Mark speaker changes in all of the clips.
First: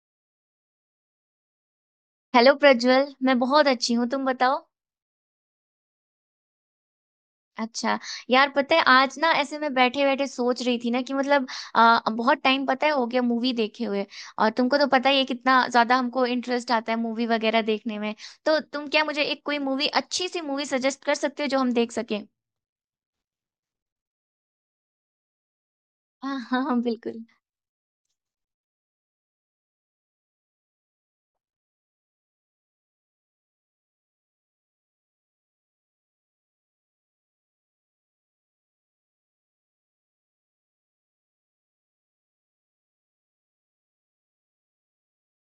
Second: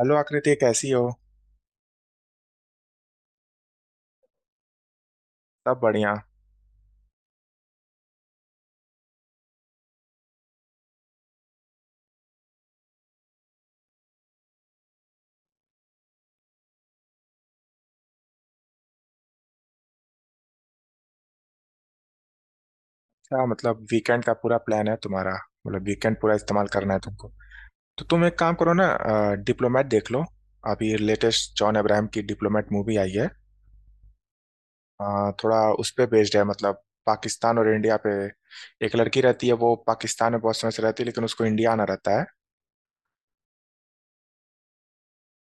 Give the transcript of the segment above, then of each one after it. Speaker 1: Hello Aakriti, कैसी हो?
Speaker 2: Hello Prajwal, मैं बहुत अच्छी हूँ, तुम बताओ।
Speaker 1: सब बढ़िया।
Speaker 2: अच्छा। यार पता है आज ना ऐसे मैं बैठे बैठे सोच रही थी ना कि मतलब बहुत टाइम पता है हो गया मूवी देखे हुए। और तुमको तो पता ही है कितना ज्यादा हमको इंटरेस्ट आता है मूवी वगैरह देखने में। तो तुम क्या मुझे एक कोई मूवी अच्छी सी मूवी सजेस्ट कर सकते हो जो हम देख सकें?
Speaker 1: क्या मतलब, वीकेंड का पूरा प्लान है तुम्हारा? मतलब वीकेंड पूरा
Speaker 2: हाँ हाँ
Speaker 1: इस्तेमाल
Speaker 2: हाँ,
Speaker 1: करना है
Speaker 2: बिल्कुल।
Speaker 1: तुमको? तो तुम एक काम करो ना, डिप्लोमेट देख लो। अभी लेटेस्ट जॉन अब्राहम की डिप्लोमेट मूवी आई है। थोड़ा उस पे बेस्ड है, मतलब पाकिस्तान और इंडिया पे। एक लड़की रहती है, वो पाकिस्तान में बहुत समय से रहती है, लेकिन उसको इंडिया आना रहता है।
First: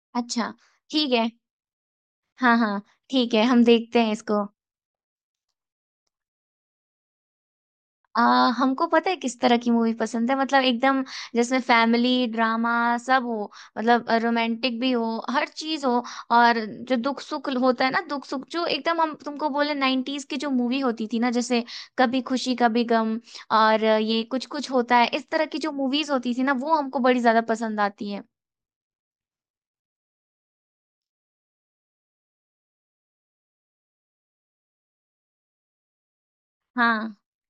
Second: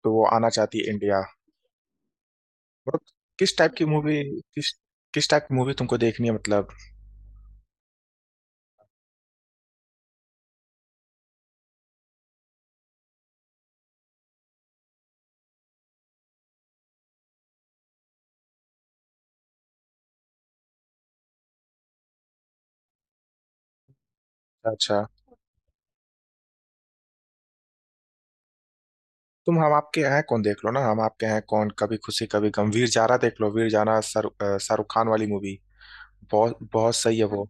Speaker 1: तो वो
Speaker 2: अच्छा,
Speaker 1: आना चाहती है
Speaker 2: ठीक
Speaker 1: इंडिया।
Speaker 2: है। हाँ हाँ।
Speaker 1: मतलब
Speaker 2: ठीक है,
Speaker 1: किस
Speaker 2: हम
Speaker 1: टाइप की
Speaker 2: देखते हैं
Speaker 1: मूवी,
Speaker 2: इसको।
Speaker 1: किस किस टाइप की मूवी तुमको देखनी है, मतलब?
Speaker 2: आ, हमको पता है किस तरह की मूवी पसंद है, मतलब एकदम जिसमें फैमिली ड्रामा सब हो, मतलब रोमांटिक भी हो, हर चीज हो। और जो दुख सुख होता है ना, दुख सुख, जो एकदम हम तुमको बोले नाइन्टीज की जो मूवी होती थी ना, जैसे कभी खुशी कभी गम और ये कुछ कुछ होता
Speaker 1: अच्छा,
Speaker 2: है, इस तरह की जो मूवीज होती थी ना वो हमको बड़ी ज्यादा पसंद आती
Speaker 1: तुम हम आपके हैं कौन देख लो ना, हम आपके हैं कौन, कभी खुशी कभी गम, वीर जारा देख लो, वीर जारा। शाहरुख खान वाली मूवी। बहुत
Speaker 2: है।
Speaker 1: बहुत सही है वो।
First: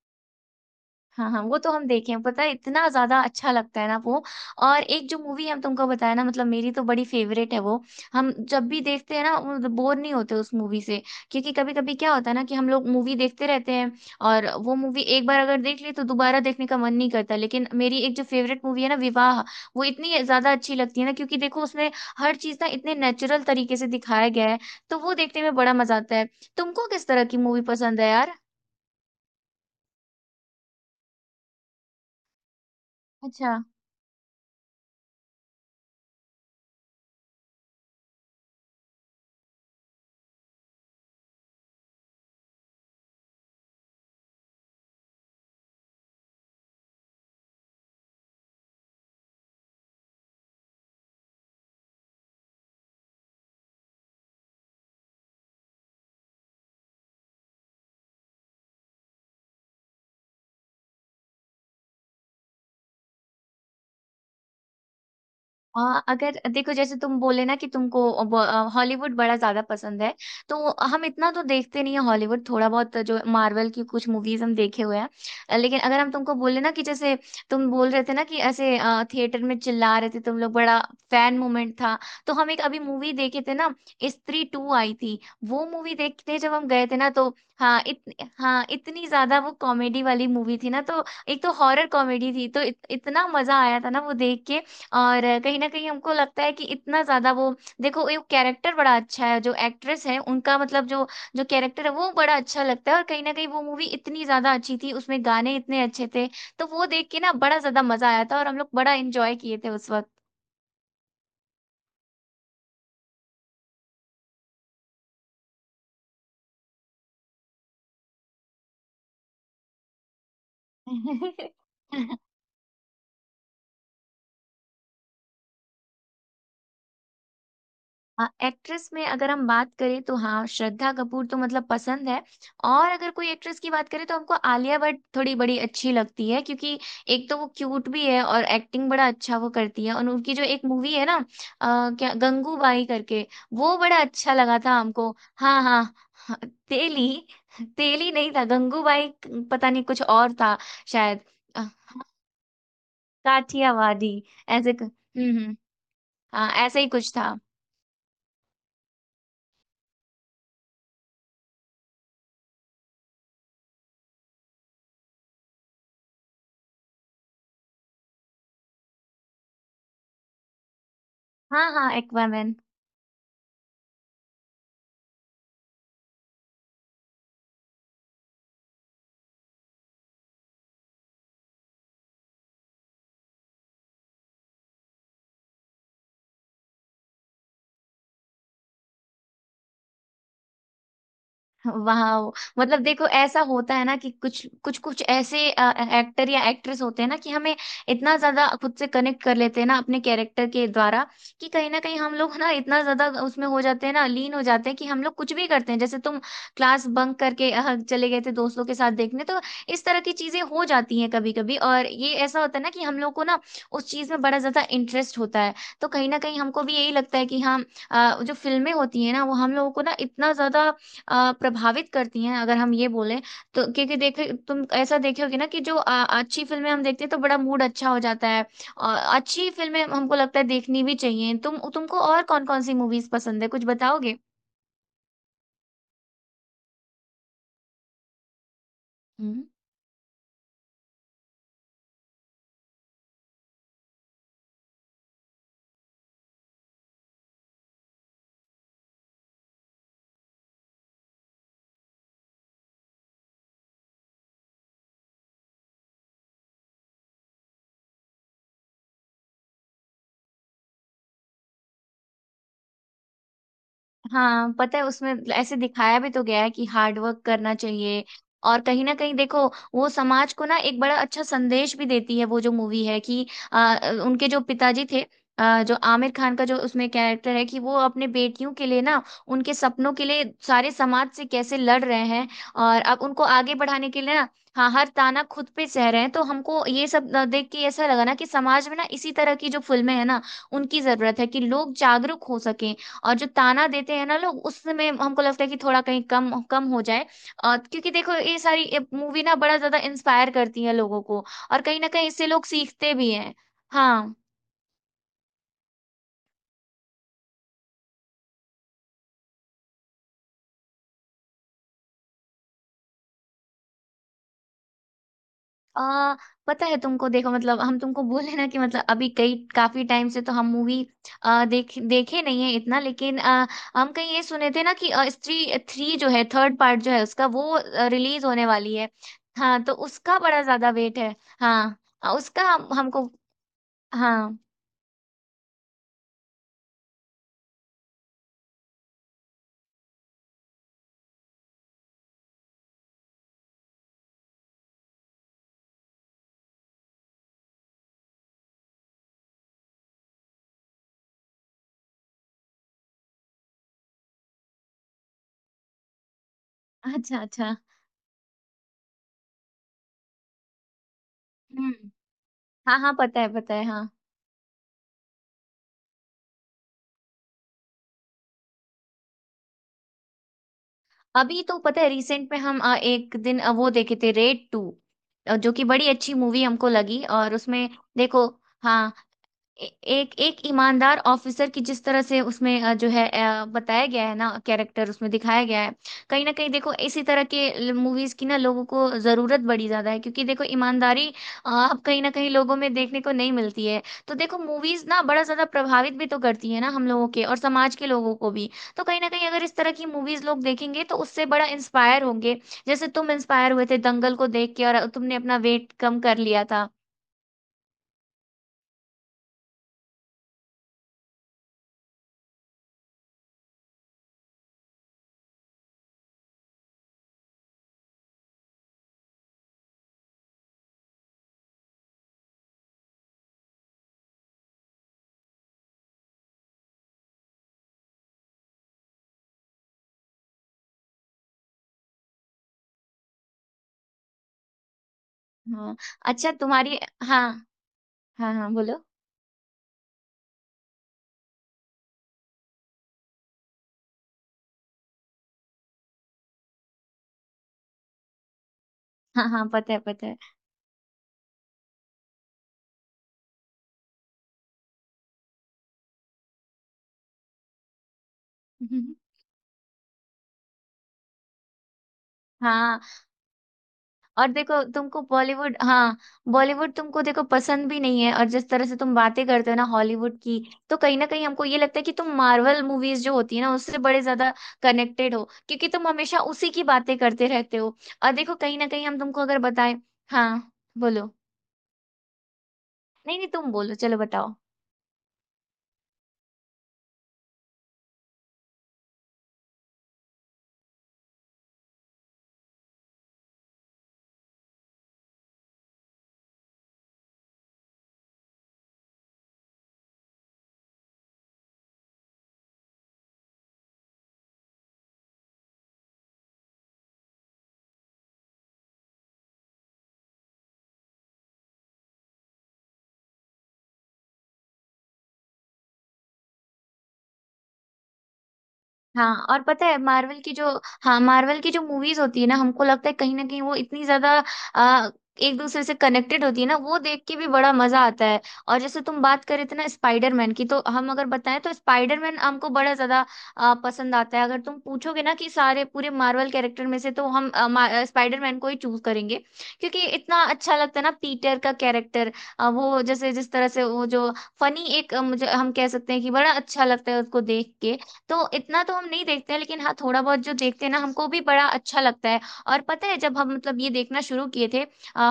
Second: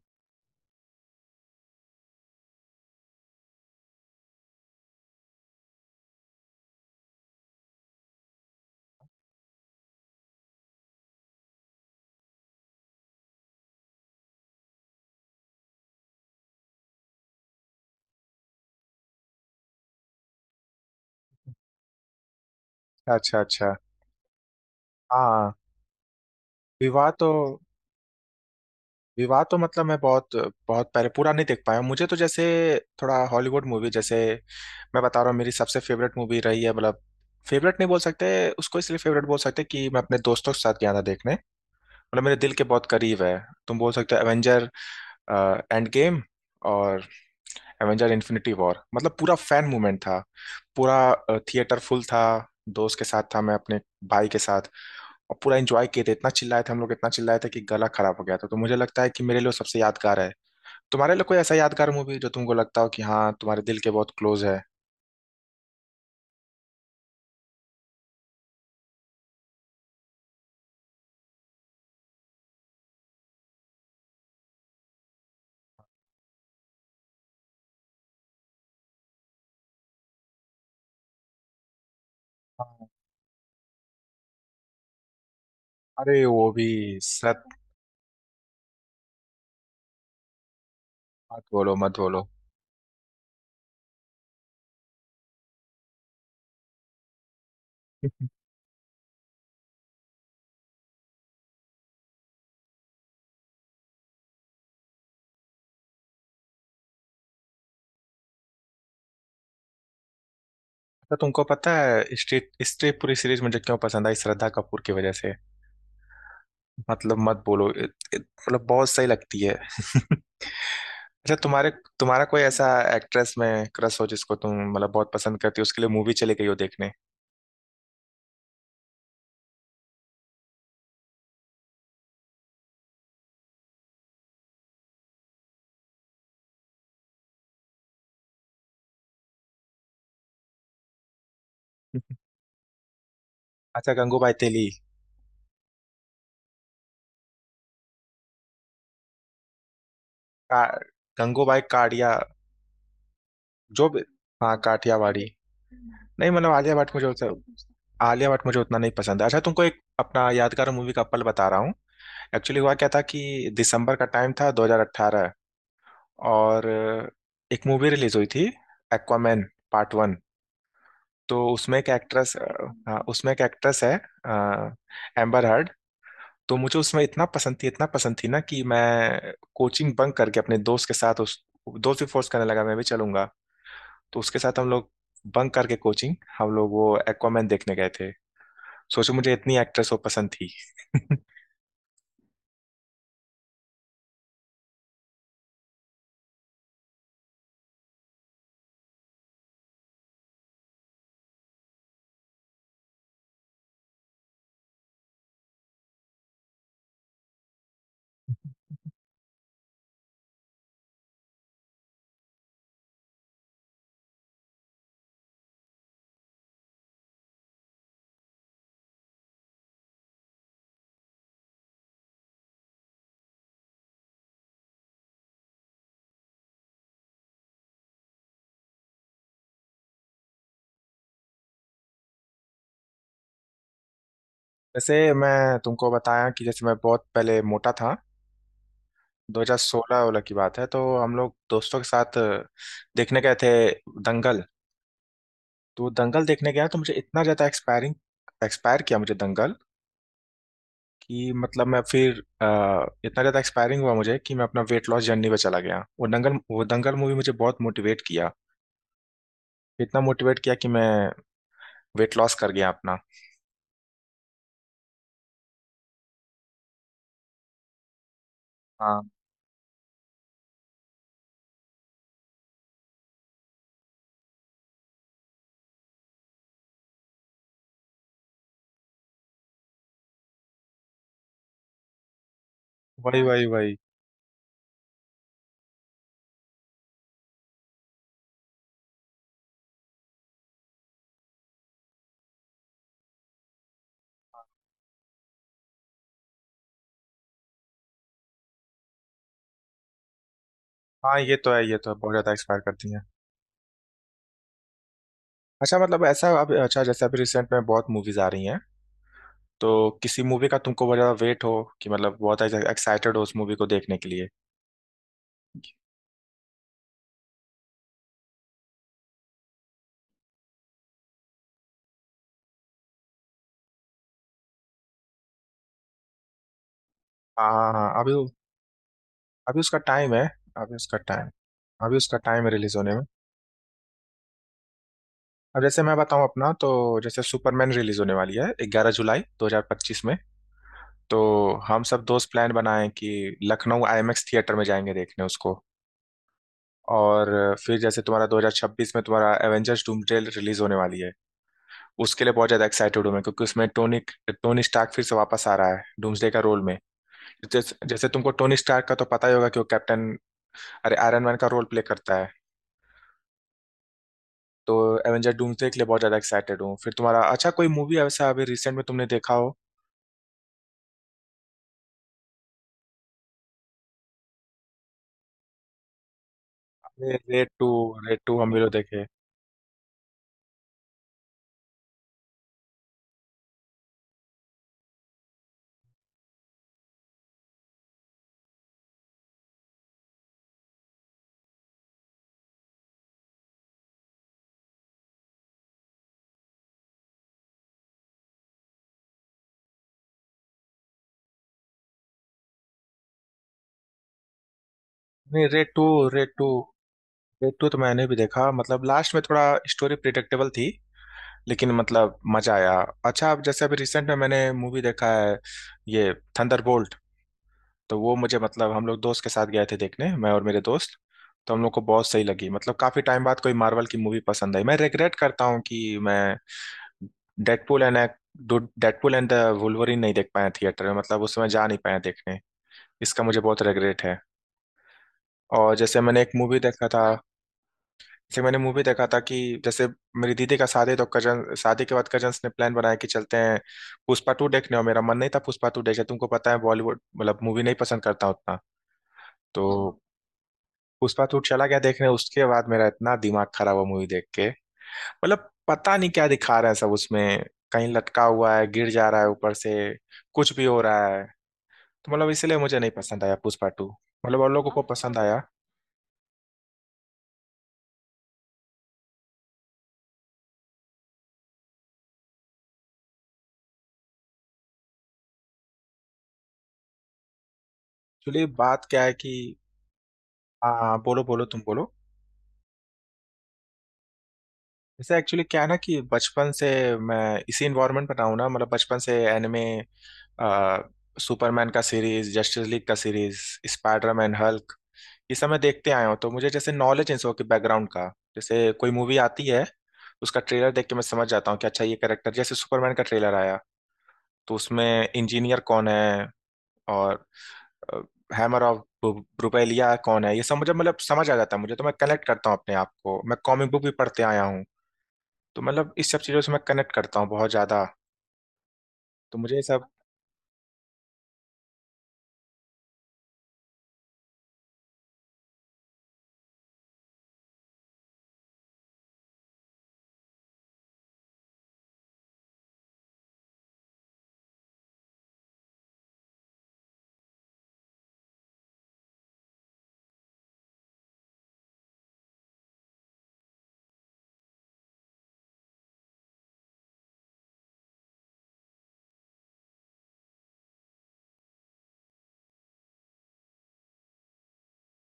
Speaker 2: हाँ हाँ, वो तो हम देखे हैं, पता है इतना ज्यादा अच्छा लगता है ना वो। और एक जो मूवी हम तुमको बताया ना, मतलब मेरी तो बड़ी फेवरेट है वो, हम जब भी देखते हैं ना बोर नहीं होते उस मूवी से। क्योंकि कभी कभी क्या होता है ना कि हम लोग मूवी देखते रहते हैं और वो मूवी एक बार अगर देख ली तो दोबारा देखने का मन नहीं करता, लेकिन मेरी एक जो फेवरेट मूवी है ना, विवाह, वो इतनी ज्यादा अच्छी लगती है ना, क्योंकि देखो उसमें हर चीज ना इतने
Speaker 1: अच्छा,
Speaker 2: नेचुरल
Speaker 1: अच्छा,
Speaker 2: तरीके से दिखाया गया है। तो वो देखने
Speaker 1: हाँ।
Speaker 2: में बड़ा मजा आता है। तुमको किस
Speaker 1: विवाह
Speaker 2: तरह
Speaker 1: तो
Speaker 2: की मूवी पसंद है यार?
Speaker 1: विवाह तो मतलब मैं बहुत बहुत पहले पूरा नहीं देख पाया हूँ। मुझे तो जैसे थोड़ा
Speaker 2: अच्छा।
Speaker 1: हॉलीवुड मूवी जैसे, मैं बता रहा हूँ, मेरी सबसे फेवरेट मूवी रही है। मतलब फेवरेट नहीं बोल सकते उसको, इसलिए फेवरेट बोल सकते कि मैं अपने दोस्तों के साथ गया था देखने, मतलब मेरे दिल के बहुत करीब है। तुम बोल सकते हो एवेंजर एंड गेम और एवेंजर इन्फिनिटी वॉर। मतलब पूरा फैन मूवमेंट था, पूरा थिएटर फुल था। दोस्त के साथ था मैं, अपने भाई के साथ। और पूरा एंजॉय किए थे, इतना चिल्लाए थे हम लोग, इतना चिल्लाए थे कि गला खराब हो गया था। तो मुझे लगता है कि मेरे लिए वो सबसे यादगार है। तुम्हारे लिए कोई ऐसा यादगार मूवी जो तुमको लगता हो कि हाँ, तुम्हारे दिल के बहुत क्लोज है?
Speaker 2: हाँ अगर देखो, जैसे तुम बोले ना कि तुमको हॉलीवुड बड़ा ज्यादा पसंद है, तो हम इतना तो देखते नहीं है हॉलीवुड, थोड़ा बहुत जो मार्वल की कुछ मूवीज हम देखे हुए हैं। लेकिन अगर हम तुमको बोले ना, कि जैसे तुम बोल रहे थे ना कि ऐसे थिएटर में चिल्ला रहे थे तुम लोग, बड़ा फैन मोमेंट था, तो हम एक अभी
Speaker 1: हाँ।
Speaker 2: मूवी देखे थे ना, स्त्री टू आई थी, वो मूवी
Speaker 1: अरे,
Speaker 2: देखते
Speaker 1: वो
Speaker 2: जब
Speaker 1: भी
Speaker 2: हम गए थे ना तो।
Speaker 1: सत
Speaker 2: हाँ हाँ इतनी ज्यादा वो कॉमेडी वाली मूवी थी ना, तो एक
Speaker 1: मत
Speaker 2: तो
Speaker 1: बोलो,
Speaker 2: हॉरर
Speaker 1: मत बोलो।
Speaker 2: कॉमेडी थी तो इतना मजा आया था ना वो देख के। और कहीं ना कहीं हमको लगता है कि इतना ज्यादा वो, देखो ये कैरेक्टर बड़ा अच्छा है, जो एक्ट्रेस है उनका मतलब जो, जो कैरेक्टर है वो बड़ा अच्छा लगता है। और कहीं ना कहीं वो मूवी इतनी ज्यादा अच्छी थी, उसमें गाने इतने अच्छे थे, तो वो देख के ना बड़ा ज्यादा मजा आया था और हम लोग बड़ा एंजॉय किए थे उस
Speaker 1: तो तुमको पता है, स्ट्रीट स्ट्रीट पूरी सीरीज मुझे क्यों पसंद आई? श्रद्धा कपूर की वजह से। मतलब मत बोलो, मतलब बहुत सही लगती है। अच्छा तुम्हारे
Speaker 2: वक्त।
Speaker 1: तुम्हारा कोई ऐसा एक्ट्रेस में क्रश हो जिसको तुम मतलब बहुत पसंद करती हो, उसके लिए मूवी चली गई हो देखने?
Speaker 2: हाँ, एक्ट्रेस में अगर हम बात करें तो हाँ श्रद्धा कपूर तो मतलब पसंद है। और अगर कोई एक्ट्रेस की बात करें तो हमको आलिया भट्ट थोड़ी बड़ी अच्छी लगती है, क्योंकि एक तो वो क्यूट भी है और एक्टिंग बड़ा अच्छा वो करती है, और उनकी जो एक मूवी है ना क्या गंगूबाई करके, वो
Speaker 1: अच्छा,
Speaker 2: बड़ा अच्छा
Speaker 1: गंगूबाई
Speaker 2: लगा
Speaker 1: तेली।
Speaker 2: था हमको। हाँ हाँ। हाँ, तेली। तेली नहीं था गंगूबाई, पता नहीं कुछ और था
Speaker 1: का,
Speaker 2: शायद।
Speaker 1: गंगूबाई
Speaker 2: अ,
Speaker 1: काड़िया। जो भी,
Speaker 2: काठियावाड़ी।
Speaker 1: हाँ काठियावाड़ी।
Speaker 2: हम्म।
Speaker 1: नहीं
Speaker 2: हाँ
Speaker 1: मतलब,
Speaker 2: ऐसे ही कुछ था।
Speaker 1: आलिया भट्ट मुझे उतना नहीं पसंद है। अच्छा, तुमको एक अपना यादगार मूवी का पल बता रहा हूँ। एक्चुअली हुआ क्या था कि दिसंबर का टाइम था, 2018, और एक मूवी रिलीज हुई थी, एक्वामैन पार्ट 1। तो
Speaker 2: हाँ
Speaker 1: उसमें एक
Speaker 2: हाँ
Speaker 1: एक्ट्रेस,
Speaker 2: एक्वामैन।
Speaker 1: हाँ उसमें एक एक्ट्रेस है, एम्बर हर्ड। तो मुझे उसमें इतना पसंद थी ना कि मैं कोचिंग बंक करके अपने दोस्त के साथ, उस दोस्त भी फोर्स करने लगा मैं भी चलूंगा, तो उसके साथ हम लोग बंक करके कोचिंग, हम लोग वो एक्वामैन देखने गए थे। सोचो मुझे इतनी एक्ट्रेस वो पसंद थी।
Speaker 2: वाह। मतलब देखो ऐसा होता है ना कि कुछ कुछ कुछ ऐसे एक्टर या एक्ट्रेस होते हैं ना कि हमें इतना ज्यादा खुद से कनेक्ट कर लेते हैं ना अपने कैरेक्टर के द्वारा, कि कहीं ना कहीं हम लोग ना इतना ज्यादा उसमें हो जाते हैं ना, लीन हो जाते हैं कि हम लोग कुछ भी करते हैं, जैसे तुम क्लास बंक करके चले गए थे दोस्तों के साथ देखने। तो इस तरह की चीजें हो जाती हैं कभी कभी, और ये ऐसा होता है ना कि हम लोग को ना उस चीज में बड़ा ज्यादा इंटरेस्ट होता है। तो कहीं ना कहीं हमको भी यही लगता है कि हाँ, जो फिल्में होती है ना वो हम लोगों को ना इतना ज्यादा प्रभावित करती हैं, अगर हम ये बोलें तो, क्योंकि देखे तुम ऐसा देखे होगे ना कि जो अच्छी फिल्में हम देखते हैं तो बड़ा मूड अच्छा हो जाता है, और अच्छी फिल्में हमको लगता है देखनी भी चाहिए। तुमको और कौन कौन सी मूवीज पसंद है, कुछ बताओगे?
Speaker 1: वैसे मैं तुमको बताया कि जैसे मैं बहुत पहले मोटा था,
Speaker 2: हम्म।
Speaker 1: 2016 वाला की बात है, तो हम लोग दोस्तों के साथ देखने गए थे दंगल। तो दंगल देखने गया तो मुझे इतना ज़्यादा एक्सपायरिंग, एक्सपायर किया मुझे दंगल, कि मतलब मैं फिर इतना ज़्यादा एक्सपायरिंग हुआ मुझे कि मैं अपना वेट लॉस जर्नी पे चला गया। वो दंगल मूवी मुझे बहुत मोटिवेट किया, इतना मोटिवेट किया कि मैं वेट लॉस कर गया अपना।
Speaker 2: हाँ पता है, उसमें ऐसे दिखाया भी तो गया है कि हार्ड वर्क करना चाहिए, और कहीं ना
Speaker 1: हाँ,
Speaker 2: कहीं देखो वो समाज को ना एक बड़ा अच्छा संदेश भी देती है वो जो मूवी है कि आ, उनके जो पिताजी थे, जो आमिर खान का जो उसमें कैरेक्टर है कि वो अपने बेटियों के लिए ना उनके सपनों के लिए सारे समाज से कैसे लड़ रहे हैं, और अब
Speaker 1: वही
Speaker 2: उनको
Speaker 1: वही
Speaker 2: आगे
Speaker 1: वही।
Speaker 2: बढ़ाने के लिए ना, हाँ, हर ताना खुद पे सह रहे हैं। तो हमको ये सब देख के ऐसा लगा ना कि समाज में ना इसी तरह की जो फिल्में हैं ना, उनकी जरूरत है कि लोग जागरूक हो सके। और जो ताना देते हैं ना लोग उसमें, हमको लगता है कि थोड़ा कहीं कम कम हो जाए, क्योंकि देखो ये सारी मूवी ना बड़ा ज्यादा इंस्पायर करती है लोगों
Speaker 1: हाँ,
Speaker 2: को,
Speaker 1: ये तो है,
Speaker 2: और
Speaker 1: ये
Speaker 2: कहीं ना
Speaker 1: तो है,
Speaker 2: कहीं
Speaker 1: बहुत
Speaker 2: इससे
Speaker 1: ज़्यादा
Speaker 2: लोग
Speaker 1: एक्सपायर करती
Speaker 2: सीखते
Speaker 1: हैं।
Speaker 2: भी हैं। हाँ।
Speaker 1: अच्छा मतलब ऐसा, अब अच्छा, जैसे अभी रिसेंट में बहुत मूवीज आ रही हैं, तो किसी मूवी का तुमको बहुत ज़्यादा वेट हो, कि मतलब बहुत एक्साइटेड हो उस मूवी को देखने के लिए?
Speaker 2: आ, पता है तुमको, देखो मतलब हम तुमको बोले ना कि मतलब अभी कई काफी टाइम से तो हम मूवी देखे नहीं है इतना, लेकिन हम कहीं ये सुने थे ना कि स्त्री थ्री जो है, थर्ड पार्ट जो है उसका,
Speaker 1: हाँ
Speaker 2: वो
Speaker 1: हाँ हाँ, अभी।
Speaker 2: रिलीज होने वाली है।
Speaker 1: अभी
Speaker 2: हाँ, तो
Speaker 1: उसका टाइम
Speaker 2: उसका
Speaker 1: है,
Speaker 2: बड़ा ज्यादा
Speaker 1: अभी उसका
Speaker 2: वेट है।
Speaker 1: टाइम,
Speaker 2: हाँ
Speaker 1: अभी उसका टाइम
Speaker 2: उसका
Speaker 1: है रिलीज होने में।
Speaker 2: हमको, हाँ।
Speaker 1: अब जैसे मैं बताऊं अपना, तो जैसे सुपरमैन रिलीज होने वाली है 11 जुलाई 2025 में, तो हम सब दोस्त प्लान बनाएं कि लखनऊ आईएमएक्स थिएटर में जाएंगे देखने उसको। और फिर जैसे तुम्हारा 2026 में तुम्हारा एवेंजर्स डूमसडे रिलीज होने वाली है, उसके लिए बहुत ज्यादा एक्साइटेड हूँ मैं, क्योंकि उसमें टोनी टोनी स्टार्क फिर से वापस आ रहा है डूम्सडे का रोल में।
Speaker 2: अच्छा अच्छा।
Speaker 1: जैसे तुमको टोनी स्टार्क का तो पता ही होगा कि वो कैप्टन, अरे आयरन मैन का रोल प्ले
Speaker 2: हम्म।
Speaker 1: करता है।
Speaker 2: हाँ हाँ पता है हाँ।
Speaker 1: तो एवेंजर डूम्सडे के लिए बहुत ज़्यादा एक्साइटेड हूँ। फिर तुम्हारा, अच्छा कोई मूवी ऐसा अभी रिसेंट में तुमने देखा हो?
Speaker 2: अभी तो पता है रिसेंट में हम एक दिन वो देखे थे, रेड टू, जो कि बड़ी अच्छी मूवी हमको लगी, और
Speaker 1: रेड टू,
Speaker 2: उसमें
Speaker 1: रेड
Speaker 2: देखो,
Speaker 1: टू हम भी लोग
Speaker 2: हाँ
Speaker 1: देखे।
Speaker 2: ए- एक एक ईमानदार ऑफिसर की जिस तरह से उसमें, जो है, बताया गया है ना कैरेक्टर उसमें दिखाया गया है। कहीं ना कहीं देखो इसी तरह के मूवीज की ना लोगों को जरूरत बड़ी ज्यादा है, क्योंकि देखो ईमानदारी अब कहीं ना कहीं लोगों में देखने को नहीं मिलती है। तो देखो मूवीज ना बड़ा ज्यादा प्रभावित भी तो करती है ना हम लोगों के और समाज के लोगों को भी, तो कहीं ना कहीं अगर इस तरह की मूवीज लोग देखेंगे तो उससे बड़ा इंस्पायर होंगे, जैसे तुम इंस्पायर हुए थे दंगल को देख के और तुमने अपना
Speaker 1: नहीं, रेड
Speaker 2: वेट
Speaker 1: टू,
Speaker 2: कम कर
Speaker 1: रेड
Speaker 2: लिया
Speaker 1: टू,
Speaker 2: था।
Speaker 1: रेड टू तो मैंने भी देखा, मतलब लास्ट में थोड़ा स्टोरी प्रिडिक्टेबल थी, लेकिन मतलब मजा आया। अच्छा, अब जैसे अभी रिसेंट में मैंने मूवी देखा है, ये थंडरबोल्ट। तो वो मुझे मतलब, हम लोग दोस्त के साथ गए थे देखने, मैं और मेरे दोस्त। तो हम लोग को बहुत सही लगी, मतलब काफी टाइम बाद कोई मार्वल की मूवी पसंद आई। मैं रिग्रेट करता हूँ कि मैं Deadpool and Deadpool and the Wolverine नहीं देख पाए थिएटर में, मतलब उस समय जा नहीं पाए देखने। इसका मुझे बहुत रिग्रेट है। और
Speaker 2: हाँ।
Speaker 1: जैसे मैंने एक
Speaker 2: अच्छा
Speaker 1: मूवी
Speaker 2: तुम्हारी,
Speaker 1: देखा था,
Speaker 2: हाँ। हाँ
Speaker 1: जैसे
Speaker 2: हाँ
Speaker 1: मैंने मूवी
Speaker 2: बोलो।
Speaker 1: देखा था कि, जैसे मेरी दीदी का शादी, तो कजन, शादी के बाद कजन्स ने प्लान बनाया कि चलते हैं पुष्पा टू देखने, और मेरा मन नहीं था पुष्पा टू देखे, तुमको पता है बॉलीवुड, मतलब मूवी नहीं पसंद करता उतना।
Speaker 2: हाँ हाँ
Speaker 1: तो
Speaker 2: पता है पता है।
Speaker 1: पुष्पा टू चला गया देखने, उसके बाद मेरा इतना दिमाग खराब हुआ मूवी देख के, मतलब पता नहीं क्या दिखा रहा है सब उसमें। कहीं लटका हुआ है, गिर जा रहा है ऊपर से, कुछ भी हो रहा है। तो मतलब इसलिए मुझे
Speaker 2: हाँ।
Speaker 1: नहीं पसंद आया पुष्पा टू।
Speaker 2: और
Speaker 1: मतलब और
Speaker 2: देखो
Speaker 1: लोगों को
Speaker 2: तुमको
Speaker 1: पसंद आया।
Speaker 2: बॉलीवुड, हाँ, बॉलीवुड तुमको देखो पसंद भी नहीं है, और जिस तरह से तुम बातें करते हो ना हॉलीवुड की, तो कहीं ना कहीं हमको ये लगता है कि तुम मार्वल मूवीज जो होती है ना उससे बड़े ज्यादा कनेक्टेड हो, क्योंकि तुम हमेशा उसी की बातें करते रहते हो। और देखो
Speaker 1: एक्चुअली
Speaker 2: कहीं ना
Speaker 1: बात
Speaker 2: कहीं हम
Speaker 1: क्या है
Speaker 2: तुमको
Speaker 1: कि,
Speaker 2: अगर बताएं। हाँ
Speaker 1: हाँ हाँ,
Speaker 2: बोलो।
Speaker 1: बोलो, बोलो तुम बोलो।
Speaker 2: नहीं नहीं, तुम बोलो, चलो बताओ।
Speaker 1: जैसे एक्चुअली क्या है ना कि, बचपन से मैं इसी इन्वायरमेंट में रहा हूँ ना, मतलब बचपन से एनिमे, सुपरमैन का सीरीज, जस्टिस लीग का सीरीज, स्पाइडरमैन, हल्क, ये सब मैं देखते आया हूँ। तो मुझे जैसे नॉलेज इन सब के बैकग्राउंड का, जैसे कोई मूवी आती है उसका ट्रेलर देख के मैं समझ जाता हूँ कि अच्छा ये कैरेक्टर, जैसे सुपरमैन का ट्रेलर आया, तो उसमें इंजीनियर कौन है, और हैमर ऑफ ब्रुपेलिया कौन है, ये सब मुझे मतलब समझ आ जाता है। मुझे तो मैं कनेक्ट करता हूँ अपने आप को, मैं कॉमिक बुक भी पढ़ते आया हूँ, तो मतलब इस सब चीज़ों से मैं कनेक्ट करता हूँ बहुत ज़्यादा,
Speaker 2: हाँ
Speaker 1: तो
Speaker 2: और
Speaker 1: मुझे ये
Speaker 2: पता है
Speaker 1: सब,
Speaker 2: मार्वल की जो, हाँ मार्वल की जो मूवीज होती है ना हमको लगता है कहीं ना कहीं वो इतनी ज्यादा आ, एक दूसरे से कनेक्टेड होती है ना, वो देख के भी बड़ा मजा आता है। और जैसे तुम बात करे थे ना स्पाइडरमैन की, तो हम अगर बताएं तो स्पाइडरमैन हमको बड़ा ज्यादा पसंद आता है। अगर तुम पूछोगे ना कि सारे पूरे मार्वल कैरेक्टर में से, तो हम स्पाइडरमैन को ही चूज करेंगे, क्योंकि इतना अच्छा लगता है ना पीटर का कैरेक्टर। वो जैसे जिस तरह से वो जो फनी एक मुझे हम कह सकते हैं कि बड़ा अच्छा लगता है उसको देख के। तो इतना तो हम नहीं देखते हैं, लेकिन हाँ थोड़ा बहुत जो देखते हैं ना, हमको भी बड़ा अच्छा लगता है। और पता है जब हम मतलब ये देखना शुरू किए थे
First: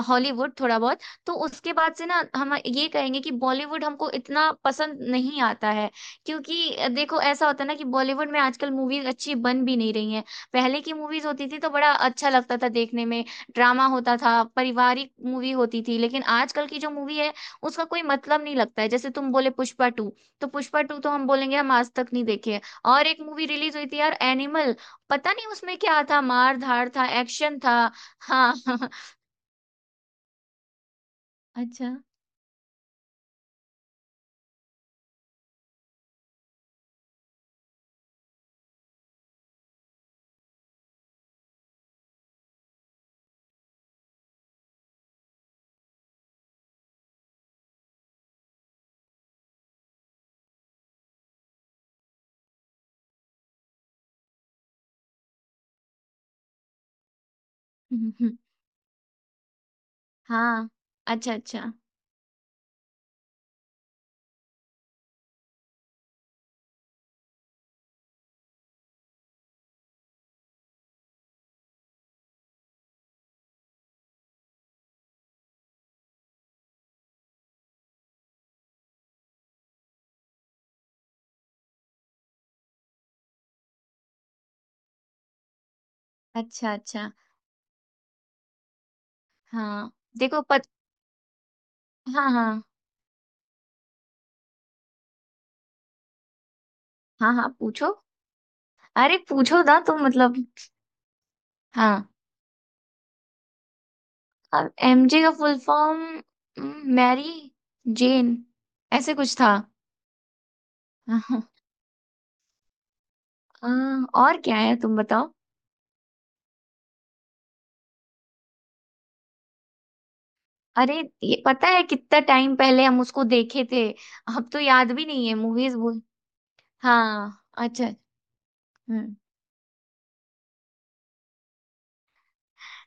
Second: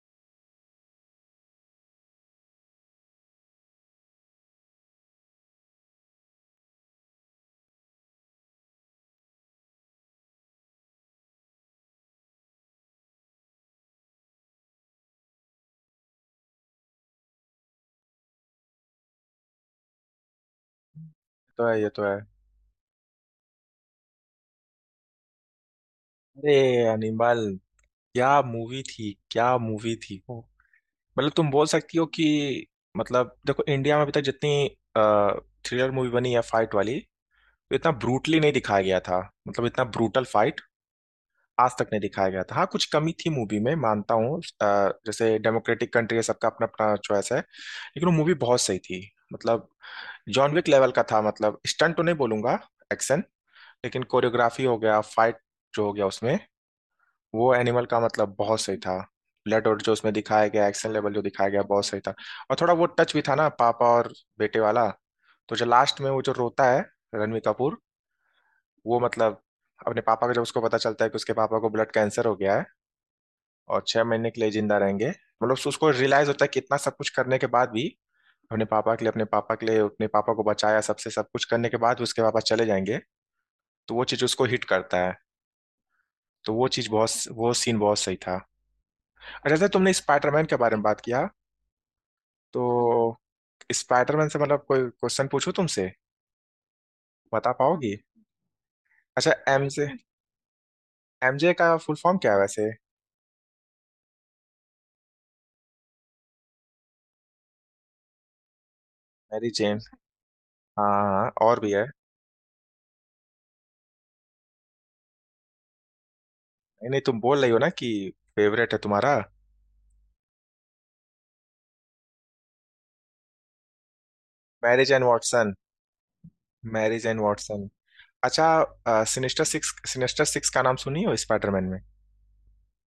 Speaker 2: हॉलीवुड थोड़ा बहुत, तो उसके बाद से ना हम ये कहेंगे कि बॉलीवुड हमको इतना पसंद नहीं आता है, क्योंकि देखो ऐसा होता है ना कि बॉलीवुड में आजकल मूवीज अच्छी बन भी नहीं रही हैं। पहले की मूवीज होती थी तो बड़ा अच्छा लगता था देखने में, ड्रामा होता था, पारिवारिक मूवी होती थी, लेकिन आजकल की जो मूवी है उसका कोई मतलब नहीं लगता है। जैसे तुम बोले पुष्पा टू, तो पुष्पा टू तो हम बोलेंगे
Speaker 1: तो
Speaker 2: हम
Speaker 1: है, ये
Speaker 2: आज
Speaker 1: तो
Speaker 2: तक
Speaker 1: है।
Speaker 2: नहीं देखे। और एक मूवी रिलीज हुई थी यार एनिमल, पता नहीं उसमें क्या था,
Speaker 1: अरे
Speaker 2: मार धाड़ था,
Speaker 1: अनिमल,
Speaker 2: एक्शन था।
Speaker 1: क्या
Speaker 2: हाँ।
Speaker 1: मूवी थी, क्या मूवी थी वो! मतलब तुम बोल
Speaker 2: अच्छा।
Speaker 1: सकती हो कि, मतलब देखो, इंडिया में अभी तक जितनी थ्रिलर मूवी बनी है फाइट वाली, तो इतना ब्रूटली नहीं दिखाया गया था, मतलब इतना ब्रूटल फाइट आज तक नहीं दिखाया गया था। हाँ, कुछ कमी थी मूवी में, मानता हूँ, जैसे डेमोक्रेटिक कंट्री है, सबका अपना अपना चॉइस है, लेकिन वो मूवी बहुत सही थी। मतलब जॉन विक लेवल का था, मतलब स्टंट तो नहीं बोलूंगा, एक्शन, लेकिन कोरियोग्राफी हो गया, फाइट जो हो गया उसमें, वो एनिमल का मतलब
Speaker 2: हम्म।
Speaker 1: बहुत सही था। ब्लड और जो उसमें दिखाया गया
Speaker 2: हाँ।
Speaker 1: एक्शन लेवल जो
Speaker 2: अच्छा
Speaker 1: दिखाया गया,
Speaker 2: अच्छा।
Speaker 1: बहुत सही था। और थोड़ा वो टच भी था ना, पापा और बेटे वाला। तो जो लास्ट में वो जो रोता है, रणवीर कपूर, वो मतलब, अपने पापा को जब उसको पता चलता है कि उसके पापा को ब्लड कैंसर हो गया है, और 6 महीने के लिए जिंदा रहेंगे, मतलब उसको रियलाइज होता है कि इतना सब कुछ करने के बाद भी, अपने पापा को बचाया, सबसे सब कुछ करने के बाद उसके पापा चले जाएंगे, तो वो चीज उसको हिट करता है। तो वो
Speaker 2: अच्छा
Speaker 1: चीज
Speaker 2: अच्छा।
Speaker 1: बहुत, वो सीन बहुत सही था। अच्छा, जैसे
Speaker 2: हाँ
Speaker 1: तुमने
Speaker 2: देखो,
Speaker 1: स्पाइडरमैन के
Speaker 2: पत
Speaker 1: बारे में बात किया,
Speaker 2: हाँ हाँ
Speaker 1: तो स्पाइडरमैन से मतलब कोई क्वेश्चन पूछूं तुमसे,
Speaker 2: हाँ। हाँ
Speaker 1: बता
Speaker 2: पूछो।
Speaker 1: पाओगी?
Speaker 2: अरे
Speaker 1: अच्छा
Speaker 2: पूछो ना
Speaker 1: एमजे,
Speaker 2: तुम, मतलब।
Speaker 1: एमजे का फुल
Speaker 2: हाँ।
Speaker 1: फॉर्म क्या है वैसे?
Speaker 2: अब एमजे का फुल फॉर्म, मैरी जेन, ऐसे कुछ
Speaker 1: मैरी
Speaker 2: था।
Speaker 1: जेन, हाँ हाँ, हाँ,
Speaker 2: हाँ,
Speaker 1: और भी है।
Speaker 2: हाँ, और क्या है तुम बताओ?
Speaker 1: नहीं नहीं, तुम बोल रही हो ना कि फेवरेट है तुम्हारा।
Speaker 2: अरे, ये पता है कितना टाइम पहले हम उसको देखे थे, अब तो
Speaker 1: मैरिज
Speaker 2: याद
Speaker 1: एंड
Speaker 2: भी नहीं है
Speaker 1: वाटसन,
Speaker 2: मूवीज।
Speaker 1: मैरिज एंड
Speaker 2: हाँ
Speaker 1: वाटसन।
Speaker 2: अच्छा।
Speaker 1: अच्छा,
Speaker 2: हम्म।
Speaker 1: सिनेस्टर सिक्स का नाम सुनी हो स्पाइडरमैन में?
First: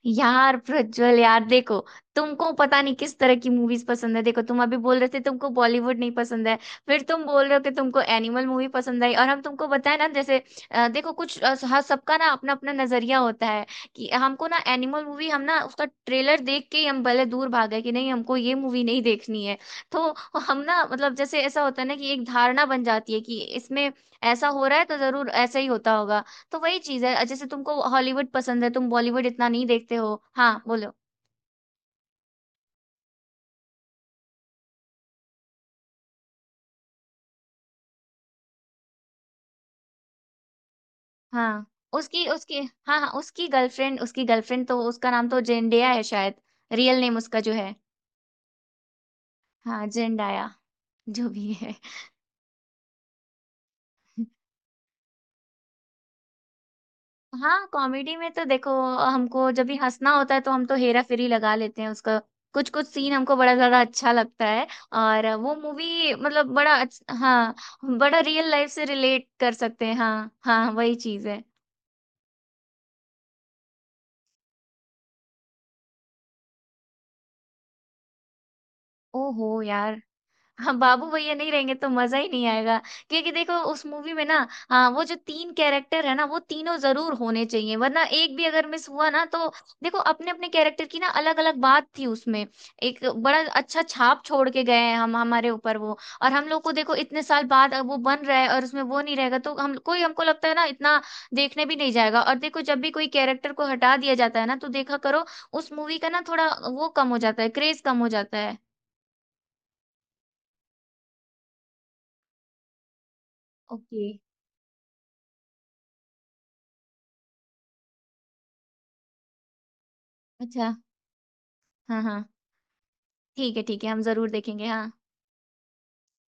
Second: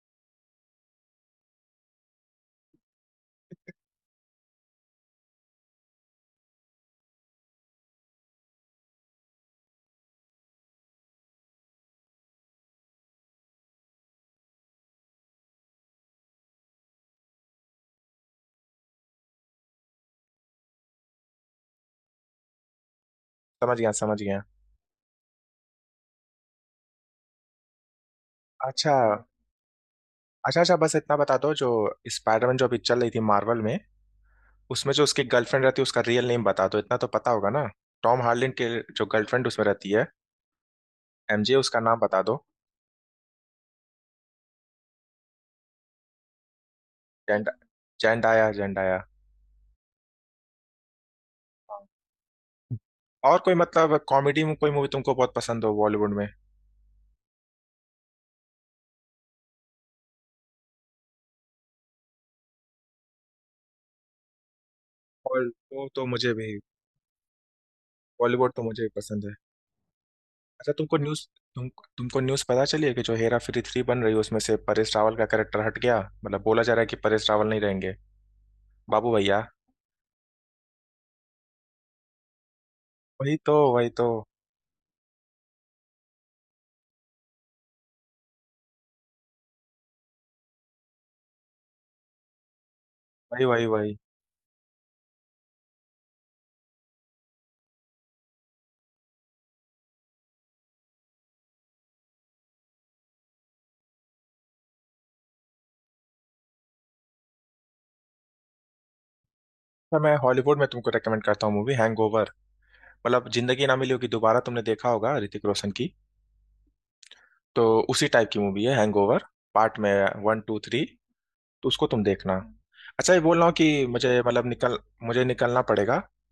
Speaker 2: यार प्रज्वल, यार देखो, तुमको पता नहीं किस तरह की मूवीज पसंद है, देखो तुम अभी बोल रहे थे तुमको बॉलीवुड नहीं पसंद है, फिर तुम बोल रहे हो कि तुमको एनिमल मूवी पसंद आई, और हम तुमको बताए ना जैसे देखो, कुछ हर सबका ना अपना अपना नजरिया होता है, कि हमको ना एनिमल मूवी हम ना उसका ट्रेलर देख के ही हम भले दूर भाग गए कि नहीं हमको ये मूवी नहीं देखनी है। तो हम ना मतलब जैसे ऐसा होता है ना कि एक धारणा बन जाती है कि
Speaker 1: समझ गया,
Speaker 2: इसमें
Speaker 1: समझ गया।
Speaker 2: ऐसा हो रहा है, तो जरूर ऐसा ही होता होगा। तो वही चीज है, जैसे तुमको हॉलीवुड पसंद है तुम
Speaker 1: अच्छा,
Speaker 2: बॉलीवुड इतना नहीं देखते हो। हाँ
Speaker 1: अच्छा, अच्छा,
Speaker 2: बोलो।
Speaker 1: बस इतना बता दो, जो स्पाइडरमैन जो अभी चल रही थी मार्वल में, उसमें जो उसकी गर्लफ्रेंड रहती है, उसका रियल नेम बता दो, इतना तो पता होगा ना? टॉम हार्लिन के जो गर्लफ्रेंड उसमें रहती है, एमजे,
Speaker 2: हाँ,
Speaker 1: उसका नाम बता
Speaker 2: उसकी
Speaker 1: दो।
Speaker 2: उसकी हाँ हाँ उसकी गर्लफ्रेंड तो उसका नाम तो जेंडिया है शायद, रियल नेम उसका
Speaker 1: जेंड
Speaker 2: जो है।
Speaker 1: Zendaya, Zendaya.
Speaker 2: हाँ जेंडाया, जो भी है।
Speaker 1: और कोई मतलब कॉमेडी में कोई मूवी तुमको बहुत पसंद हो बॉलीवुड में?
Speaker 2: हाँ, कॉमेडी में तो देखो, हमको जब भी हंसना होता है तो हम तो हेरा फेरी लगा लेते हैं। उसका कुछ कुछ सीन हमको बड़ा ज्यादा अच्छा लगता है, और
Speaker 1: और
Speaker 2: वो
Speaker 1: तो,
Speaker 2: मूवी
Speaker 1: मुझे भी,
Speaker 2: मतलब हाँ, बड़ा रियल
Speaker 1: बॉलीवुड तो
Speaker 2: लाइफ
Speaker 1: मुझे
Speaker 2: से
Speaker 1: भी पसंद
Speaker 2: रिलेट
Speaker 1: है।
Speaker 2: कर सकते हैं, हाँ
Speaker 1: अच्छा
Speaker 2: हाँ वही
Speaker 1: तुमको न्यूज़,
Speaker 2: चीज है।
Speaker 1: तुम तुमको न्यूज़ पता चली है कि जो हेरा फेरी थ्री बन रही है, उसमें से परेश रावल का कैरेक्टर हट गया, मतलब बोला जा रहा है कि परेश रावल नहीं रहेंगे बाबू भैया?
Speaker 2: ओहो यार, हाँ बाबू भैया नहीं रहेंगे तो मजा ही नहीं आएगा, क्योंकि
Speaker 1: वही तो,
Speaker 2: देखो उस
Speaker 1: वही तो,
Speaker 2: मूवी में ना, हाँ वो जो तीन कैरेक्टर है ना, वो तीनों जरूर होने चाहिए, वरना एक भी अगर मिस हुआ ना तो देखो, अपने अपने कैरेक्टर की ना अलग अलग बात थी उसमें। एक बड़ा
Speaker 1: वही वही
Speaker 2: अच्छा
Speaker 1: वही।
Speaker 2: छाप छोड़ के गए हैं हम हमारे ऊपर वो, और हम लोग को देखो इतने साल बाद अब वो बन रहा है और उसमें वो नहीं रहेगा तो हम कोई हमको लगता है ना इतना देखने भी नहीं जाएगा। और देखो जब भी कोई कैरेक्टर को हटा दिया जाता है ना तो देखा करो, उस मूवी का ना थोड़ा वो कम हो जाता है, क्रेज कम हो जाता है।
Speaker 1: अच्छा, मैं हॉलीवुड में तुमको रेकमेंड करता हूँ मूवी हैंगओवर। मतलब जिंदगी ना मिली
Speaker 2: ओके।
Speaker 1: होगी दोबारा तुमने देखा होगा ऋतिक रोशन की, तो उसी टाइप की मूवी है हैंगओवर, पार्ट में वन टू
Speaker 2: अच्छा
Speaker 1: थ्री तो उसको
Speaker 2: हाँ
Speaker 1: तुम
Speaker 2: हाँ,
Speaker 1: देखना। अच्छा ये बोल रहा हूँ
Speaker 2: ठीक
Speaker 1: कि
Speaker 2: है हम
Speaker 1: मुझे
Speaker 2: जरूर
Speaker 1: मतलब
Speaker 2: देखेंगे
Speaker 1: निकल
Speaker 2: हाँ।
Speaker 1: मुझे निकलना पड़ेगा।